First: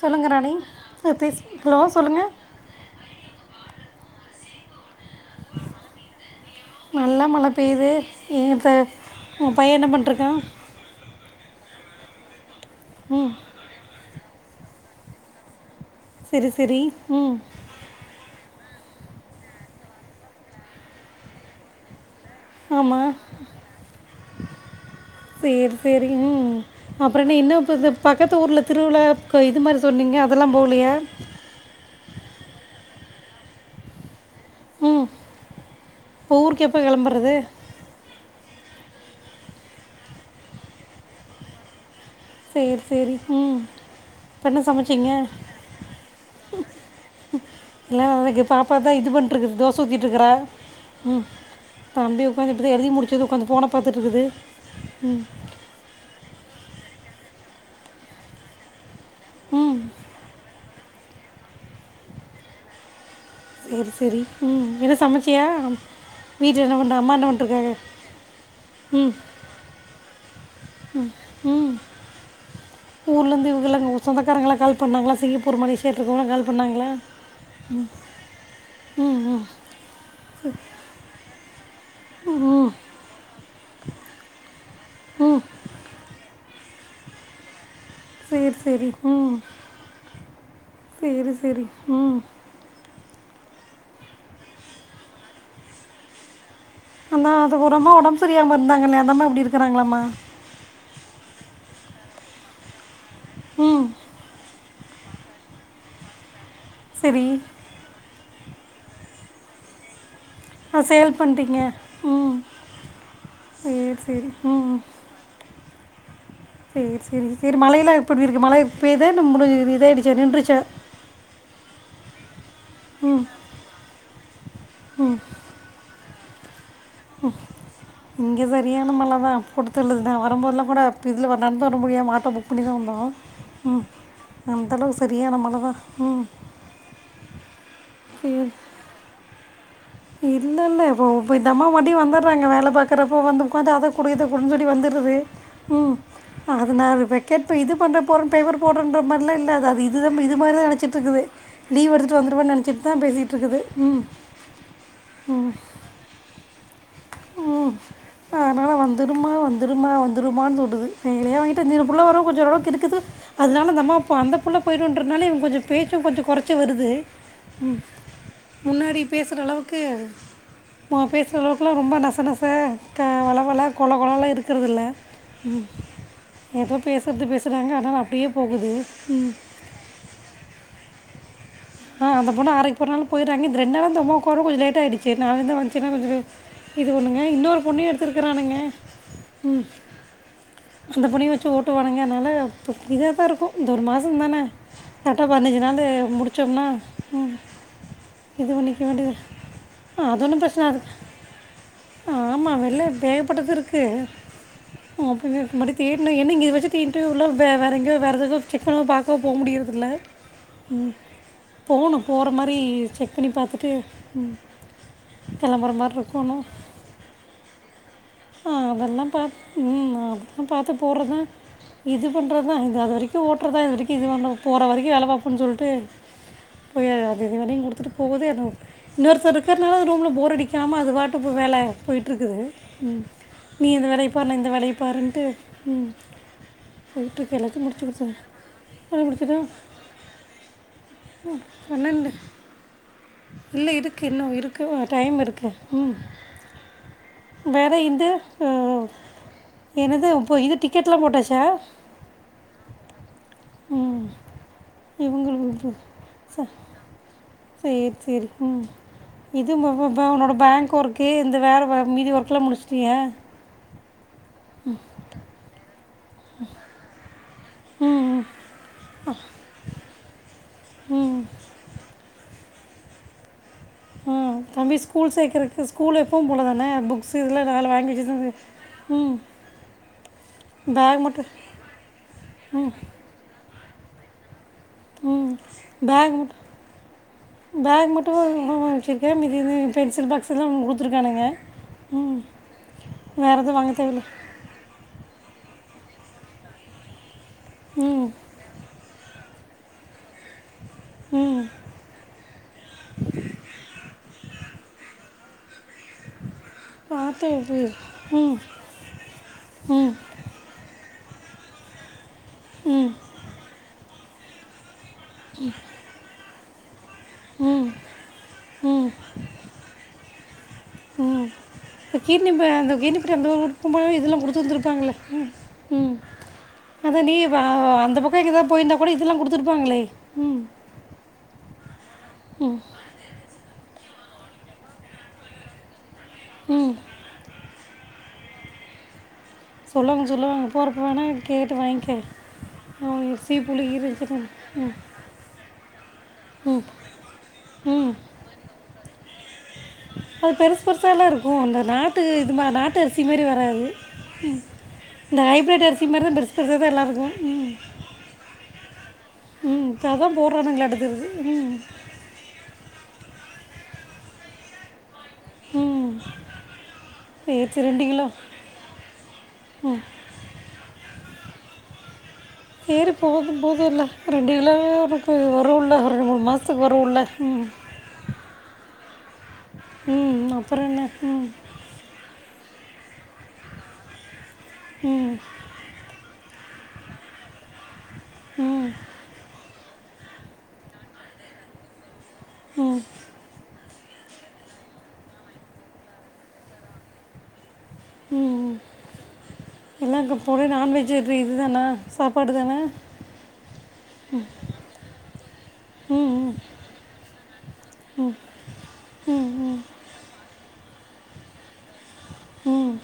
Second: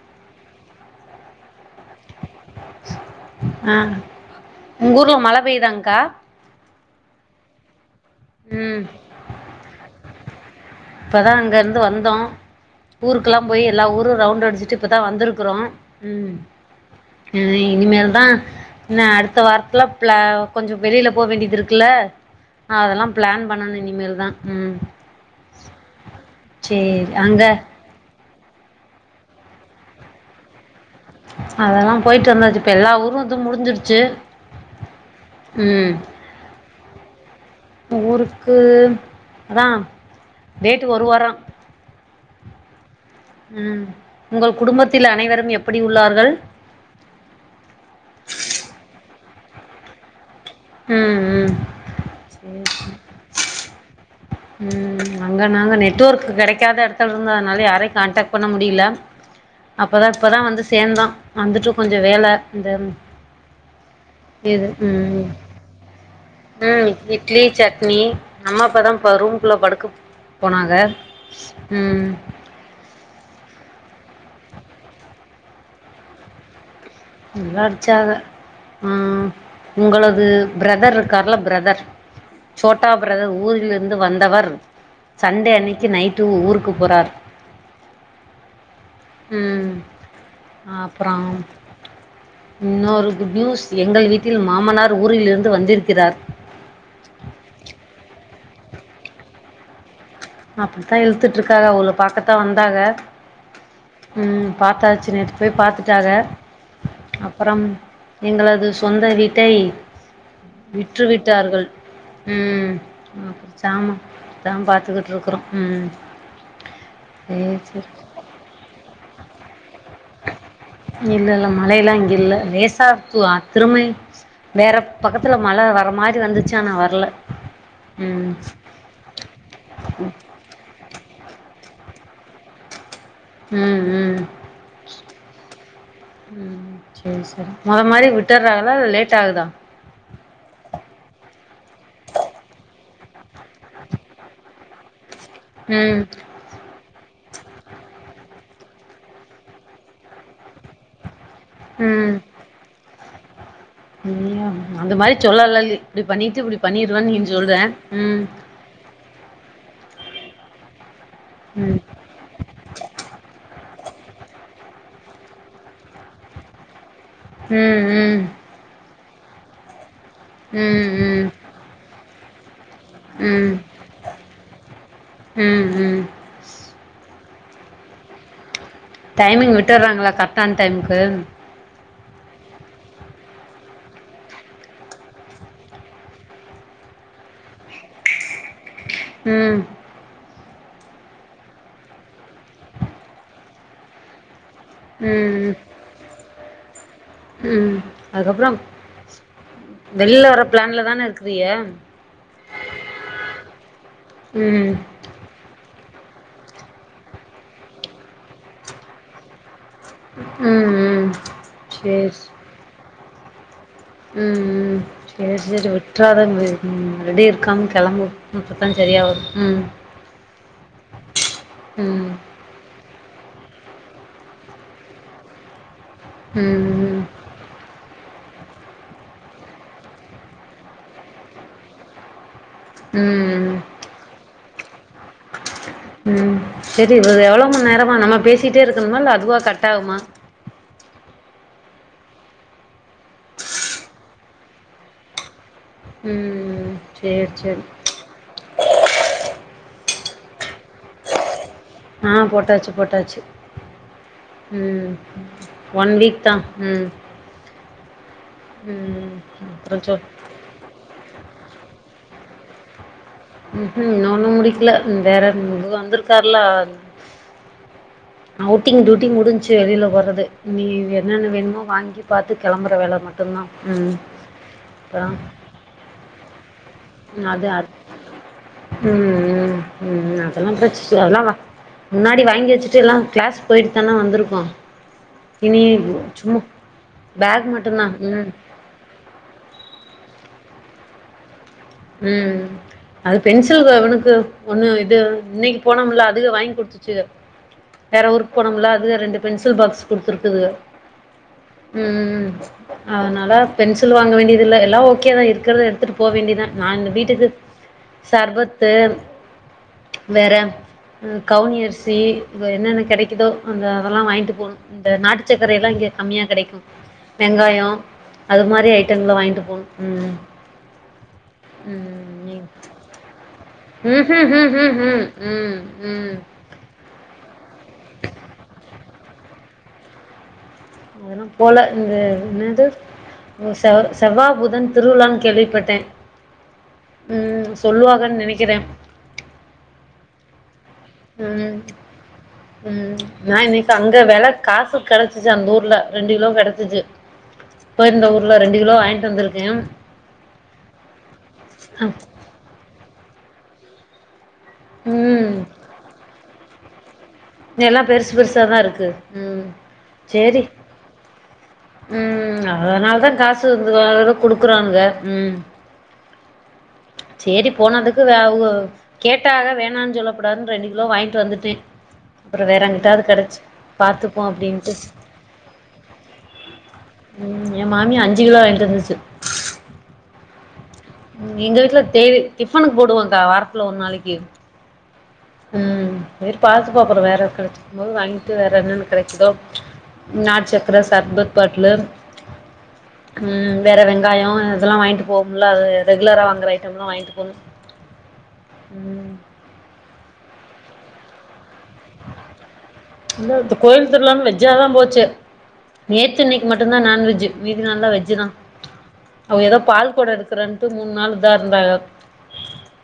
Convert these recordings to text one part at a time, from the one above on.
சொல்லுங்க ராணி ம் பேசு ஹலோ சொல்லுங்க ஆ உங்க ஊர்ல மழை பெயுதாங்க்கா நல்லா மழை பெய்யுது இங்கத்த ம் உங்க பையன் என்ன பண்ட்டு ருக்கா இப்பதா அங்க இருந்து வந்தோ ம் ஊருக்கெல்லா போயி எல்லா ஊரும் ரவுண்ட் அடிச்சுட்டு இப்பதா வந்திருக்கறோ ம் சரி சரி ம் எதை இனிமேல்தா என்ன அடுத்த வாரத்துல பிளா கொஞ்சோ வெளியில போக வேண்டியது இருக்குல்ல அதெல்லா ஆமாம் பிளான் பண்ணனு இனிமேல்தா உம் சேர் சேரிங்க அப்றோ என்ன அங்க என்னா இப்ப பக்கத்து ஊர்ல திருவிழா இது மாறி சொன்னீங்க அதெல்லா போலையா அதெல்லா போயிட்டு வந்தாச்சு இப்ப எல்லா ஊரும் இதும் முடிஞ்சிடிச்சு ம் இப்போ ஊருக்கு எப்ப கிளம்பறது ஊருக்கு அத்தா டேட்டு ஒரு வாரம் சேர் சேரி ம் உங்கள் குடும்பத்தில் அனைவரும் எப்பிடி உள்ளார்கள் எல்லா அவளுக்கு பாப்பாதா இது பண் இருக்கு தோச ஊத்திட்டு இருக்கறா உம் ம் ம் தம்பி உக்காந்து இப்ப இப்பதா எழுதி முடிச்சது உக்காந்து ஃபோன பாத்துட்டு இருக்குது ம் அங்க நாங்க நெட்ஒர்க் கிடைக்காத எடத்துல இருந்ததுனால யாரையு கான்டக்ட் பண்ண முடியல ம் அப்பதா இப்பதா வந்து சேந்தோ வந்துட்டு கொஞ்சோ வேல இந்த சேர் சேரி ம் எதோ சமைச்சியா வீட்டில் அ என்ன பண்ணுற அம்மா என்ன இட்லி பண்ணிருக்காங்க சட்னி அம்மா படோ ம் பருப் ரூம் குள்ள படுக்க போனாங்க ம் ஊர்லந்து இவங்க எல்லா சொந்தக்காரங்கல்லா கால் பண்ணாங்களா சிங்கப்பூர் மலேசியா இருக்கவங்கல்லா கால் பண்ணாங்ளா நல்லா அடிச்சாக ம் உங்களது ஃப்ரதர் இருக்கார்ல்ல ஃப்ரதர் ஒ ஓ முட்டா ஃப்ரதர் ஊரிலிருந்து வந்தவர் ம் சண்டே அன்னைக்கு நைட்டு ஊருக்கு போறார் சேர் சேரி ம் சேரி அப்றோ சேரி ம் இன்னொரு குட் நியூஸ் எங்கள் வீட்டில் மாமனார் ஊரிலிருந்து வந்திருக்கிறார் அந்தா அது ஒரு அம்மா ஒடம்ஸ் சரியாம இருந்தாங்கல்ல அந்த அம்மா அப்டி இருக்குறாங்களம்மா அப்புடித்தா இழுத்துட்டு இருக்காக அவுகள பாக்கத்தா வந்தாக ம் ம் பாத்தாச்சு நேத்து போய் பாத்துட்டாக சரி அப்புறம் எங்களது சொந்த வீட்டை ஆ விற்று சேல் பண்ணிட்டீங்க விட்டார்கள் ம் ஆ அப்புறோ சரி சாமா சரி அதாம் ம் பாத்துக்கிட் இருக்குறோ ம் சேர் சேரி சரி சேரி மழை சரி எல்லா எப்டி இருக்கு மழை பேய்தா இல்ல முடுஞ்சுது இது இதாயிடுச்சா நின்றுச்சா இல்ல இல்ல மழையெல்லா இங்க இல்ல லேசா ம் ம் [unintelligible] திரும்பை வேற பக்கத்துல மழ வரம் மாரி வந்துச்சு ஆனா வர் ம் இங்க சரியான மழ தா போட்டுத்தல்லுது இந்த வாரம்போதெலா கூட இப்போ இதுல வ நடந்து வர முடியும் ஆட்டோ புக் பண்ணி தா வந்தோ ம் அந்தளவு சரியான மழதா ம் சேர் சேரி மொத மாரி விட்டுறாங்களா இல்ல லேட் ஆகுதா இல்ல இல்ல இப்போ இப்போ இந்த அம்மா மறுவுடி வந்துர்றாங்க வேல பாக்குறப்போ வந்து உக்காந்து அத குடு இத குடுஞ் சொல்லி வந்துருது ம் அதுனால இப்ப வெக்கெட்டு இது பண்ற போறோன் பேப்பர் போடுறன்ற மாரி எல்லா இல்ல அது அது இதுதாமா இது மாரிதா நெனச்சுட்டு இருக்குது லீவு ம் எடுத்துட்டு வந்துருவன் நெனச்சுட்டு தா பேசிட்டுருக்குது ம் ம் அந்த மாரி சொல்லலல்லி இப்டி பண்ணிட்டு இப்டி பண்ணிருவன் நீஞ் சொல்ற ம் மழ வந்துருமா வந்துருமா வந்துருமான் சொல்லுது எங்களையா ம் வாங்கிட்டு [unintelligible] புள்ள வரு கொஞ்சோ ஒரு அளவுக்கு இருக்குது அதனால அந்த அம்மா அப்ப அந்த புள்ள போயிடுன்றதுனால இவங்க கொஞ்சோ பேச்சு கொஞ்சோ கொறச்சு வருது ம் முன்னாடி பேசுற அளவுக்கு ம் ஆமா பேசுற அளவுக் குலா ரொம்ப நச நச க ம் வள ம் வள கொல கொலன்லா இருக்குறது இல்ல ம் எதோ பேசுறது பேசுறாங்க ஆனா நா அப்டியே போகுது டைமிங் விட்டர்றாங்களா கரெக்டான டைமுக்கு ஆ அந்த பொண்ணு ஆரைக்கு போறனால போயிறாங்க இந்த ரெண் நாளா அந்த அம்மா கூட கொஞ்சோ லேட் ஆயிடுச்சு நா வந்த வந்துச்சேன்னோ கொஞ்சோ லே இது ஒண்ணுங்க இன்னொரு பொண்ணயு எடுத்துருக்கறானுங்க ம் அந்த பொண்ணியு வெச்சு ஓட்டு வானுங்க அதுனால இப்போ இதாதா இருக்கு இந்த ஒரு மாசந்தான கரெட்டா ம் பண்ணுச்சுனாலே முடுச்சோம்னா ம் இதுவு நிக்க வேண்டிது வெள்ல வர பிளேன்லதான இருக்குறீயே ஆமா வெள்ல தேகப்பட்டது இருக்கு ம் ஓப்பவே இது மாரி தேடுண என்ன இங்க இத வெச்சுட்டு இன்டர்வியூ எல்லா வே வேற எங்கயோ வேற எதுக்கோ செக் பண்ணா பாக்கவு போ முடியிறதில்ல ம் போணும் சேரி போற மாரி செக் பண்ணி பாத்துட்டு ம் ம் சேர் சேரி விட்றாத இருக்கணும் ரெடி இருக்காம கெளம்பு அப்பத்தா செரியா வரு ம் ஆ பாத்து போறதே இது ம் பண்றதுதா இது அது வரைக்கு ஓட்டுறதுதா இது வரைக்கு இது பண்றது போற வரைக்கு வேல பாப்பன் சொல்ட்டு ம் போயி அது அது இது வரையு குடுத்துட்டு போவுது [unintelligible] இன்னொருத்தர் இருக்குறதுனால ரூம்ல போர் அடிக்காம அது வாட்டுக்கு வேல போயிட்ருக்குது ம் நீ இந்த வேலைய பார் நா இந்த வேலைய பாருன்ட்டு ம் சரி இது போயிட்ருக்கு எவ்ளோ எல்லாத்தையு மண் முடுச்சு முடுச் நேரமா நம்ம பேசிட்டே இருக்கணுமா இல்ல அதுவா கட் ஆகுமா ம் பன்னெண்டு இல்ல இருக்கு இன்னு இருக்கு டைம் இருக்கு ம் ம் சேரி சேரி வேற இந்து ஓ என்னது இப்போ இது டிக்கெட்லா போட்டாச்சா ஆ போட்டாச்சு போட்டாச்சு ம் ம் இவுங்க ம் ஒன் வீக் தா ச ம் சேர் சேரி ம் இது மொ அப்றோ ப பா சொல் உன்னோட பேங்க் ஒர்க்கு இந்த வேற வே மீதி ஒர்க்கெலா முடிச்சுட்டியா ம் ம் இன்னு ஒன்னு முடிக்கல வேற இது வந்திருக்காருல்ல ம் அவுட்டிங் டூட்டிங் முடிஞ்ச்சு வெளில போறது இனி ம், ம் என்னென்ன வேணுமோ வாங்கி பாத்து கெளம்பற வேல மட்டுந்தா ம் தம்பி அப்றோ ஸ்கூல் சேக்கறக்கு ஸ்கூல் எப்பம் போலதான புக் அது அ ம் ம் ம் அதெல்லா பிரச் பேக் அதெல்லா மட்டும் வா முன்னாடி வாங்கி வெச்சுட்டு எல்லா க்ளாஸ் போயிட்டு தான வந்துருக்கோ ம் இனி பேக் மட்டும் சும்மா பேக் மட்டுந்தா ம் ஏ மிதீனு பென்சில் பாக்ஸ் எல்லா குடுத்துருக்கானுங்க ம் அது பென்சில் வ தேவையில்ல இவுனுக்கு ஒண்ணு இது இன்னைக் போனமில்ல அதுக வாய்ங் குடுத்துச்சு வேற ம் ஊருக் போனமில்ல அதுக ரெண்டு பென்சில் பாக்ஸ் குடுத்துருக்குதுக ம் ம் அதனால பென்சில் வாங்க வேண்டியதில்ல எல்லா ஓகே தா இருக்கிறத எடுத்துட்டு போ வேண்டி தா நா இந்த வீட்டுக்கு பார்த்து ம் ம் சர்பத்து ம் வேற கவுனி அரிசி வெ என்னென்ன கெடைக்குதோ அந்த அதெல்லா வாய்ன்ட்டு போணு இந்த நாட்டு சக்கர எல்லா இங்க கம்மியா கெடைக்கு வெங்காயோ அது மாரி ம் ஐட்டங்கலா வாய்ன்ட்டு போணு ம் ம் [unintelligible] கீர்னி ம் பழோ அந்த கிர்னி பட்யோ தோ [unintelligible] பழோ ம் இதுல ம் புடுச்சு ம் ம் வெச்சிருப்பாங்கல்ல ம் ம் அதான்டி இப்ப அந்த பக்கோ எங்க தா போயிருந்தா கூட இதெல்லா குடுத்துருப்பாங்ளே ம் அதல்லா போல இந்த என்னது செவ் செவ்வா புதன் திருவுழான் கேள்விப்பட்டே ம் ம் சொல்லுவாகன் நெனைக்கிறே சொல்லு வாங்க சொல்லு வாங்க போறப்ப வேனா கேட்டு ம் வாய்ங்க்கே ம் நா இன்னைக்கி அங்க வெல ம் காசுக் கெடைச்சிச்சு அந்த ஊர்ல ரெண்டு கிலோ கெடச்சிச்சு இப்ப ம் இந்த ஊர்ல ரெண்டு கிலோ வாய்ண்டு வந்திருக்கே அது பெருசு பெருசால்லா இருக்கு இந்த நாட்டு இது மா நாட்டு அரிசி மாரி வராது இந்த ம் ஹைபிரேட் அரிசி மாரி தா பெருசு பெருசா தா எல்லா இருக்கு எல்லா பெருசு பெருசாதா இருக்கு ம் இப்போ அதான் சேரி போடுறானுங்களா அடுத்தது ம் ம் அதனால தா காசு வந்து வானு குடுக்குறாங்க ம் ம் சரி சேரி சரி ரெண்டு போனதுக்கு வே கிலோ அவுக கேட்டாக வேணான் சொல்ல கூடாதுன்னு ரெண்டு கிலோ வாய்ண்டு வந்துட்டே அப்புறோ வேற சேரி எங்கிட்டாவது போது கெடச்சு போதுல்ல பாத்துப்போ ரெண்டு கிலோவே அப்டின்ட்டு உனக்கு வருல்ல ஒரு ரெண்டு மூண் மாசத்துக்கு வருல்ல ம் எ மாமியா அஞ்சு கிலோ வாய்ண்டு வந்துச்சு ம் அப்றோ என்ன ம் எங்க வீட்ல தேவை டிஃபனுக்கு போடுவங்க்கா வாரத்துல ஒரு நாளைக்கி ம் ம் சேரி பாத்துபோ அப்றோ வேற கெடச்சிக்கும் போது வாய்ண்டு வரே வேற என்னென்ன கெடச்சிதோ நாட்டு சக்கர சர்பத் பாட்லு உம் வேற வெங்காயோம் இதெல்லாம் வாங்கிட்டு போகும்ல ரெகுலரா வாங்குற ஐட்டம் எல்லாம் வாங்கிட்டு போணும் உம் இல்ல அங்க போற நான் வெஜ் எது இல்லன்னா சாப்பாடு தான இல்ல கோயில் திருவுழானு வெஜ்ஜாதா போச்சு ம் நேத்து ம், இன்னக்கி மட்டும்தாநான்வெஜ் மீதி நாள்லா வெஜ் தா ம் அவ எதோ பால் கொடம் எடுக்கறன்ட்டு மூணு நாள் இதா இருந்தாக ம்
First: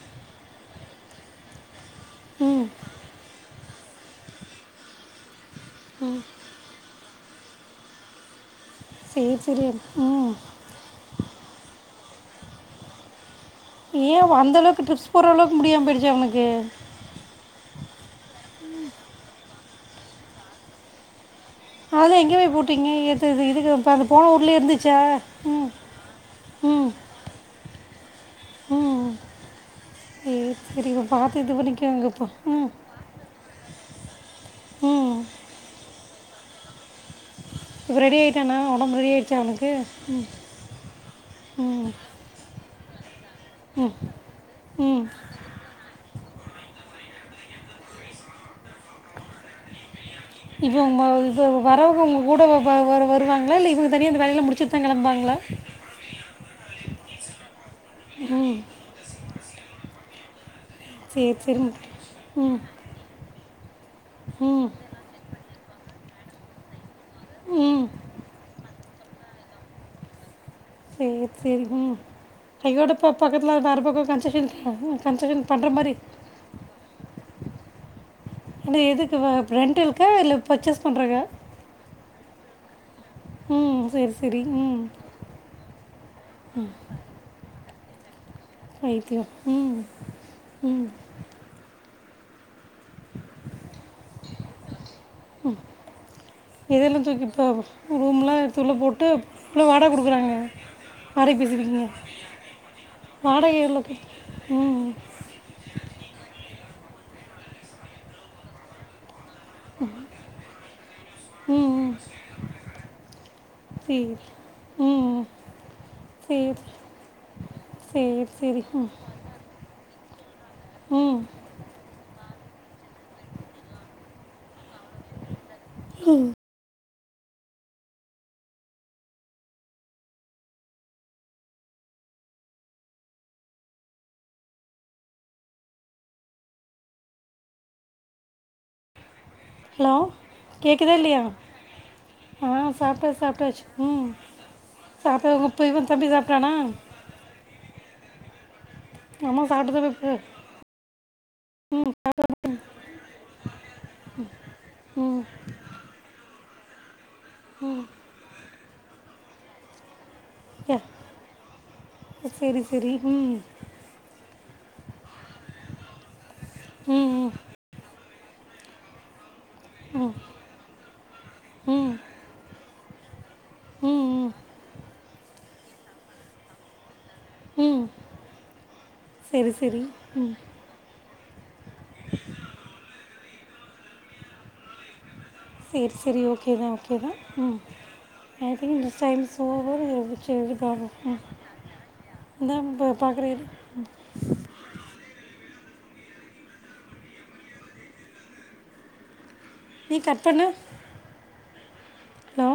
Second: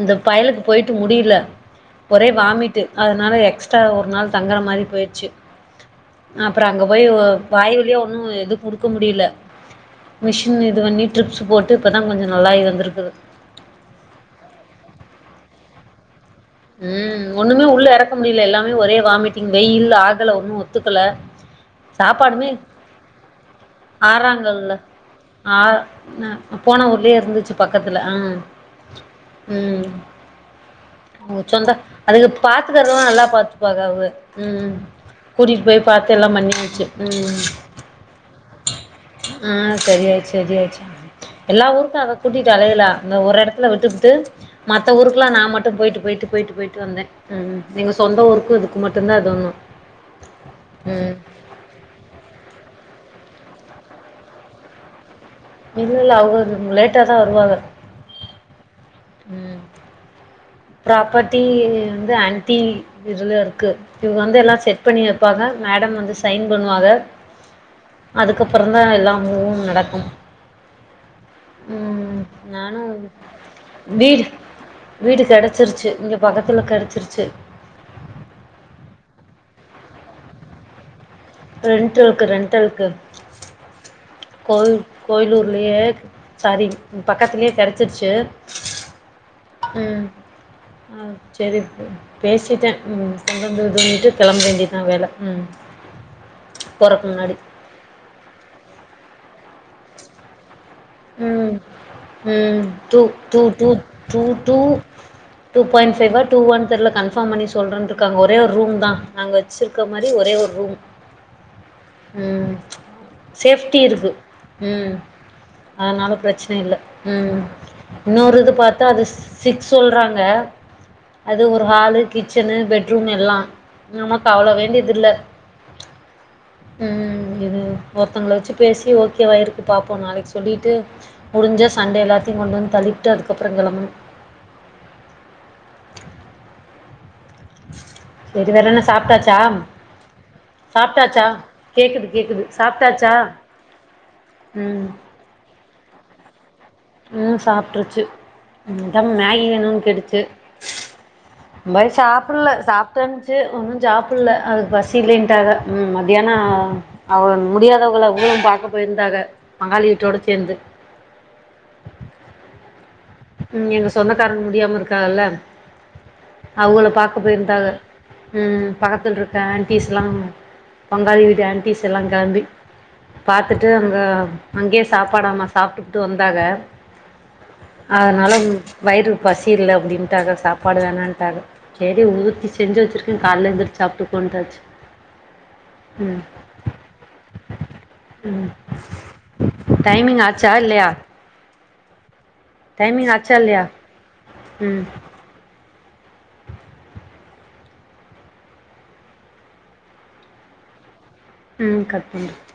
இந்த பயலுக்கு போயிட்டு முடியல ஒரே ம் வாமிட்டு அதுனால எக்ஸ் ட்றா ஒருநாள் தங்குற மாரி போயிருச்சு உம் அ அப்றோ அங்கேன போய் வாய் வலியா ஒன்னு எதுவும் குடுக்க முடியல சரி சரி ம் மிஷின் இது பண்ணி ட்ரிப்ஸ் போட்டு இப்போ ன் கொஞ்சம் நல்லாயி வந்துருக்குது ஏ அந்த அளவுக்கு ட்ரிப்ஸ் போற அளவுக்கு முடியாம போயிடுச்சா அவனுக்கு உம் ஒண்ணுமே உள்ள எறக்க முடியல எல்லாமே ஒரே வாமிட்டிங் வெயில் ஆகல ஒண்ணும் ஒத்துக்கல அதெல்லா எங்க சாப்பாடுமே போய் போட்டீங்க ஏது இதுக்கு அது போன ஊர்லயே ஆறாங்கல்ல இருந்துச்சா உம் ஆ போன ஊர்லயேஇருந்துச்சு பக்கத்துல ஆ உம் சேரி சேரிகா உங்க சொந்தோ அதுக பாத்துக்கிறதுலா நல்லா பாத்து காவ அவுக உம் ம் கூட்டிகிட்டு போய் பாத்து எல்லாம் பண்ணியாச்சு உம்உ இப்போ ரெடி ஆகிட்டானா உடம்பு ரெடி ஆகிடுச்சா ம் அவனுக்கு ஆ ம், சரியாச்சு சரியாச்சு எல்லா ஊருக்கும் அத கூட்டிட்டு அலையல அ ஒரு எடத்துல விட்டுப் புட்டு மத்த ம் ஊருக்குலா நா மட்டும் போயிட்டு போயிட்டு போயிட்டு போயிட்டு வந்தே உம் நீங்க சொந்த ஊருக்கு இதுக்கு மட்டும்தான் அது வும் இப்போ உன்னை வரவுக கூட வரு வருவாங்களா இல்ல இவுங்க தனியா வேலயல்லா அந்த முடிச்சுட்டு தா கெளம்புவாங்களா இல்ல இல்ல அவுக லேட்டா தா வருவாக உம் உம் சரி ப்ராப்பர்ட்டி சரி வந்து ஆன்டி ம் இதுல இருக்கு இவங்க வந்து எல்லாம் ம் செட் பண்ணி இருப்பாங்க மேடம் வந்து சைன் பண்ணுவாங்க ம் அதுக்கப்பக்றோ தா எல்லாம் மூவும் நடக்கும் சேரி சோரிங்க ம், ஐயோட நானும் பக்கத்துல வேற பக்கம் வீடு கன்செஷன் கன்செஷன் பண்ற மாதிரி [inaudible] வகத்தில் கெடச்சிருச்சி ஏனா எதுக்கு ரெண்ட் இருக்கா இல்ல பர்ச்சேஸ் பண்ணுறக்கா ரெண்டுழுக்கு ரெண்டெழுக்கு உம் வேவ் கோயி கோயிலூர்லயே சாரி இங் பக்கத்துலயே கெடச்சிருச்சு தைக் யு உம் உம் சேரி ப்ரோ பேசிட்டே உம் சண்ட போடுஇது பண்ணிட்டு கிளம்ப வேண்டி தா வேலை இதெல்லாம் போறக்கு தூக்கி முன்னாடி இப்போ ரூம்லாம் எடுத்துள்ளே போட்டு [unintelligible] வாடை குடுக்குறாங்க உம் உம் து து வாடகை து எவ்வளோ பே தூ ம் டூ பாயிண்ட் ஃபைவாக டூ வான் தெரில கன்பார்ம் பண்ணி சொல்றேன்ருாங்க ஒரே ஒரு ரூம் தான் நாங்க வச்சுருக்க மாரி ஒரே ஒரு ரூம் ம் ம் உம் சேப்டி சரி இருக்கு உம் ம் அதனால சரி பிரச்சனை இல்லை ஈம் சரி இன்னொரு இது சரி பார்த்தா ம் அது சிக்ஸ் சொல்றாங்க ம் அது ஒரு ஹாலு கி ச்சனு பெட்ரூம் எல்லா நம்மக்கு அவ்ளவு வேண்டியதில்ல ம் ம் இது ஒருத்தவங்களை வச்சு பேசி ஓகேவாயிருக்கு பாப்போ நாளைக்கி சொல்லிட்டு முடிஞ்ச சன்டே எல்லாத்தையு கொண்டு வந்து தள்ளிட்டு அதுக்கப்புற கெளம்பணும் செரி வேற என்ன சாப்பிட்டாச்சா ஹலோ கேக்குத இல்லையா கேக்குது கேக்குது ஆ சாப்பிட்ட சாப்ட்டாச்சா சாப்பிட்டாச்சு ம் ம் சாப் டாங்க புய இவ தம்பி சாப்பிடானா ம் சாப்பிட்டுருச்சு தம் அம்மா மேகி சாப்பிட்டு வேணுனு தான் கேட்டுச்சு போய் போய் சாப்பிடல சாப்பிட்டனுச்சு ஒன்னு சாப்பிடல அதுக்கு ம் பசிகிலீண்ட்டாங்க ம் மத்தியான அவன் முடியாதவங்கள போய் பாக்க போயிருந்தாங்க பாங்காளிட்டோடு சேந்து ஏ செரி செரி ம் ம் எங்க சொந்தக்காரங்க முடியாம இருக்காங்கல்ல அவங்கள பாக்க ம் போயிருந்தாங்க ம் பக்கத்து இருக்க ஆன்ட்டீஸ் எல்லா பங்காளி ம் வீட்டு ம் எல்லா கெளம்பி பாத்துட்டு அங்க ம் ம் அங்கேயே சாப்பாடாம சாப்பிட்டுட்டு வந்தாங்க ம் அதனால் வயிறு சரி பசில்ல சரி ம் அப்படின்ட்டாங்க சாப்பாடு வேணான்ட்டாங்க செரி ஊத்தி செஞ்சு வச்சிருக்கே கால எந்திரச்சு சாப்பிட்டுக்கட்டாச்சு செரி செரி ஓகே தா ஓகே தா ம் ம் I think this time so good timing which ஆச்சா எவரி இல்லையா [unintelligible] ம் இந்த பக்க போய் டைமிங் பாக்கற ஆச்சா இரு இல்லையா ம் நீ கட் பண்ணு ம் கட் பண்றே ஹலோ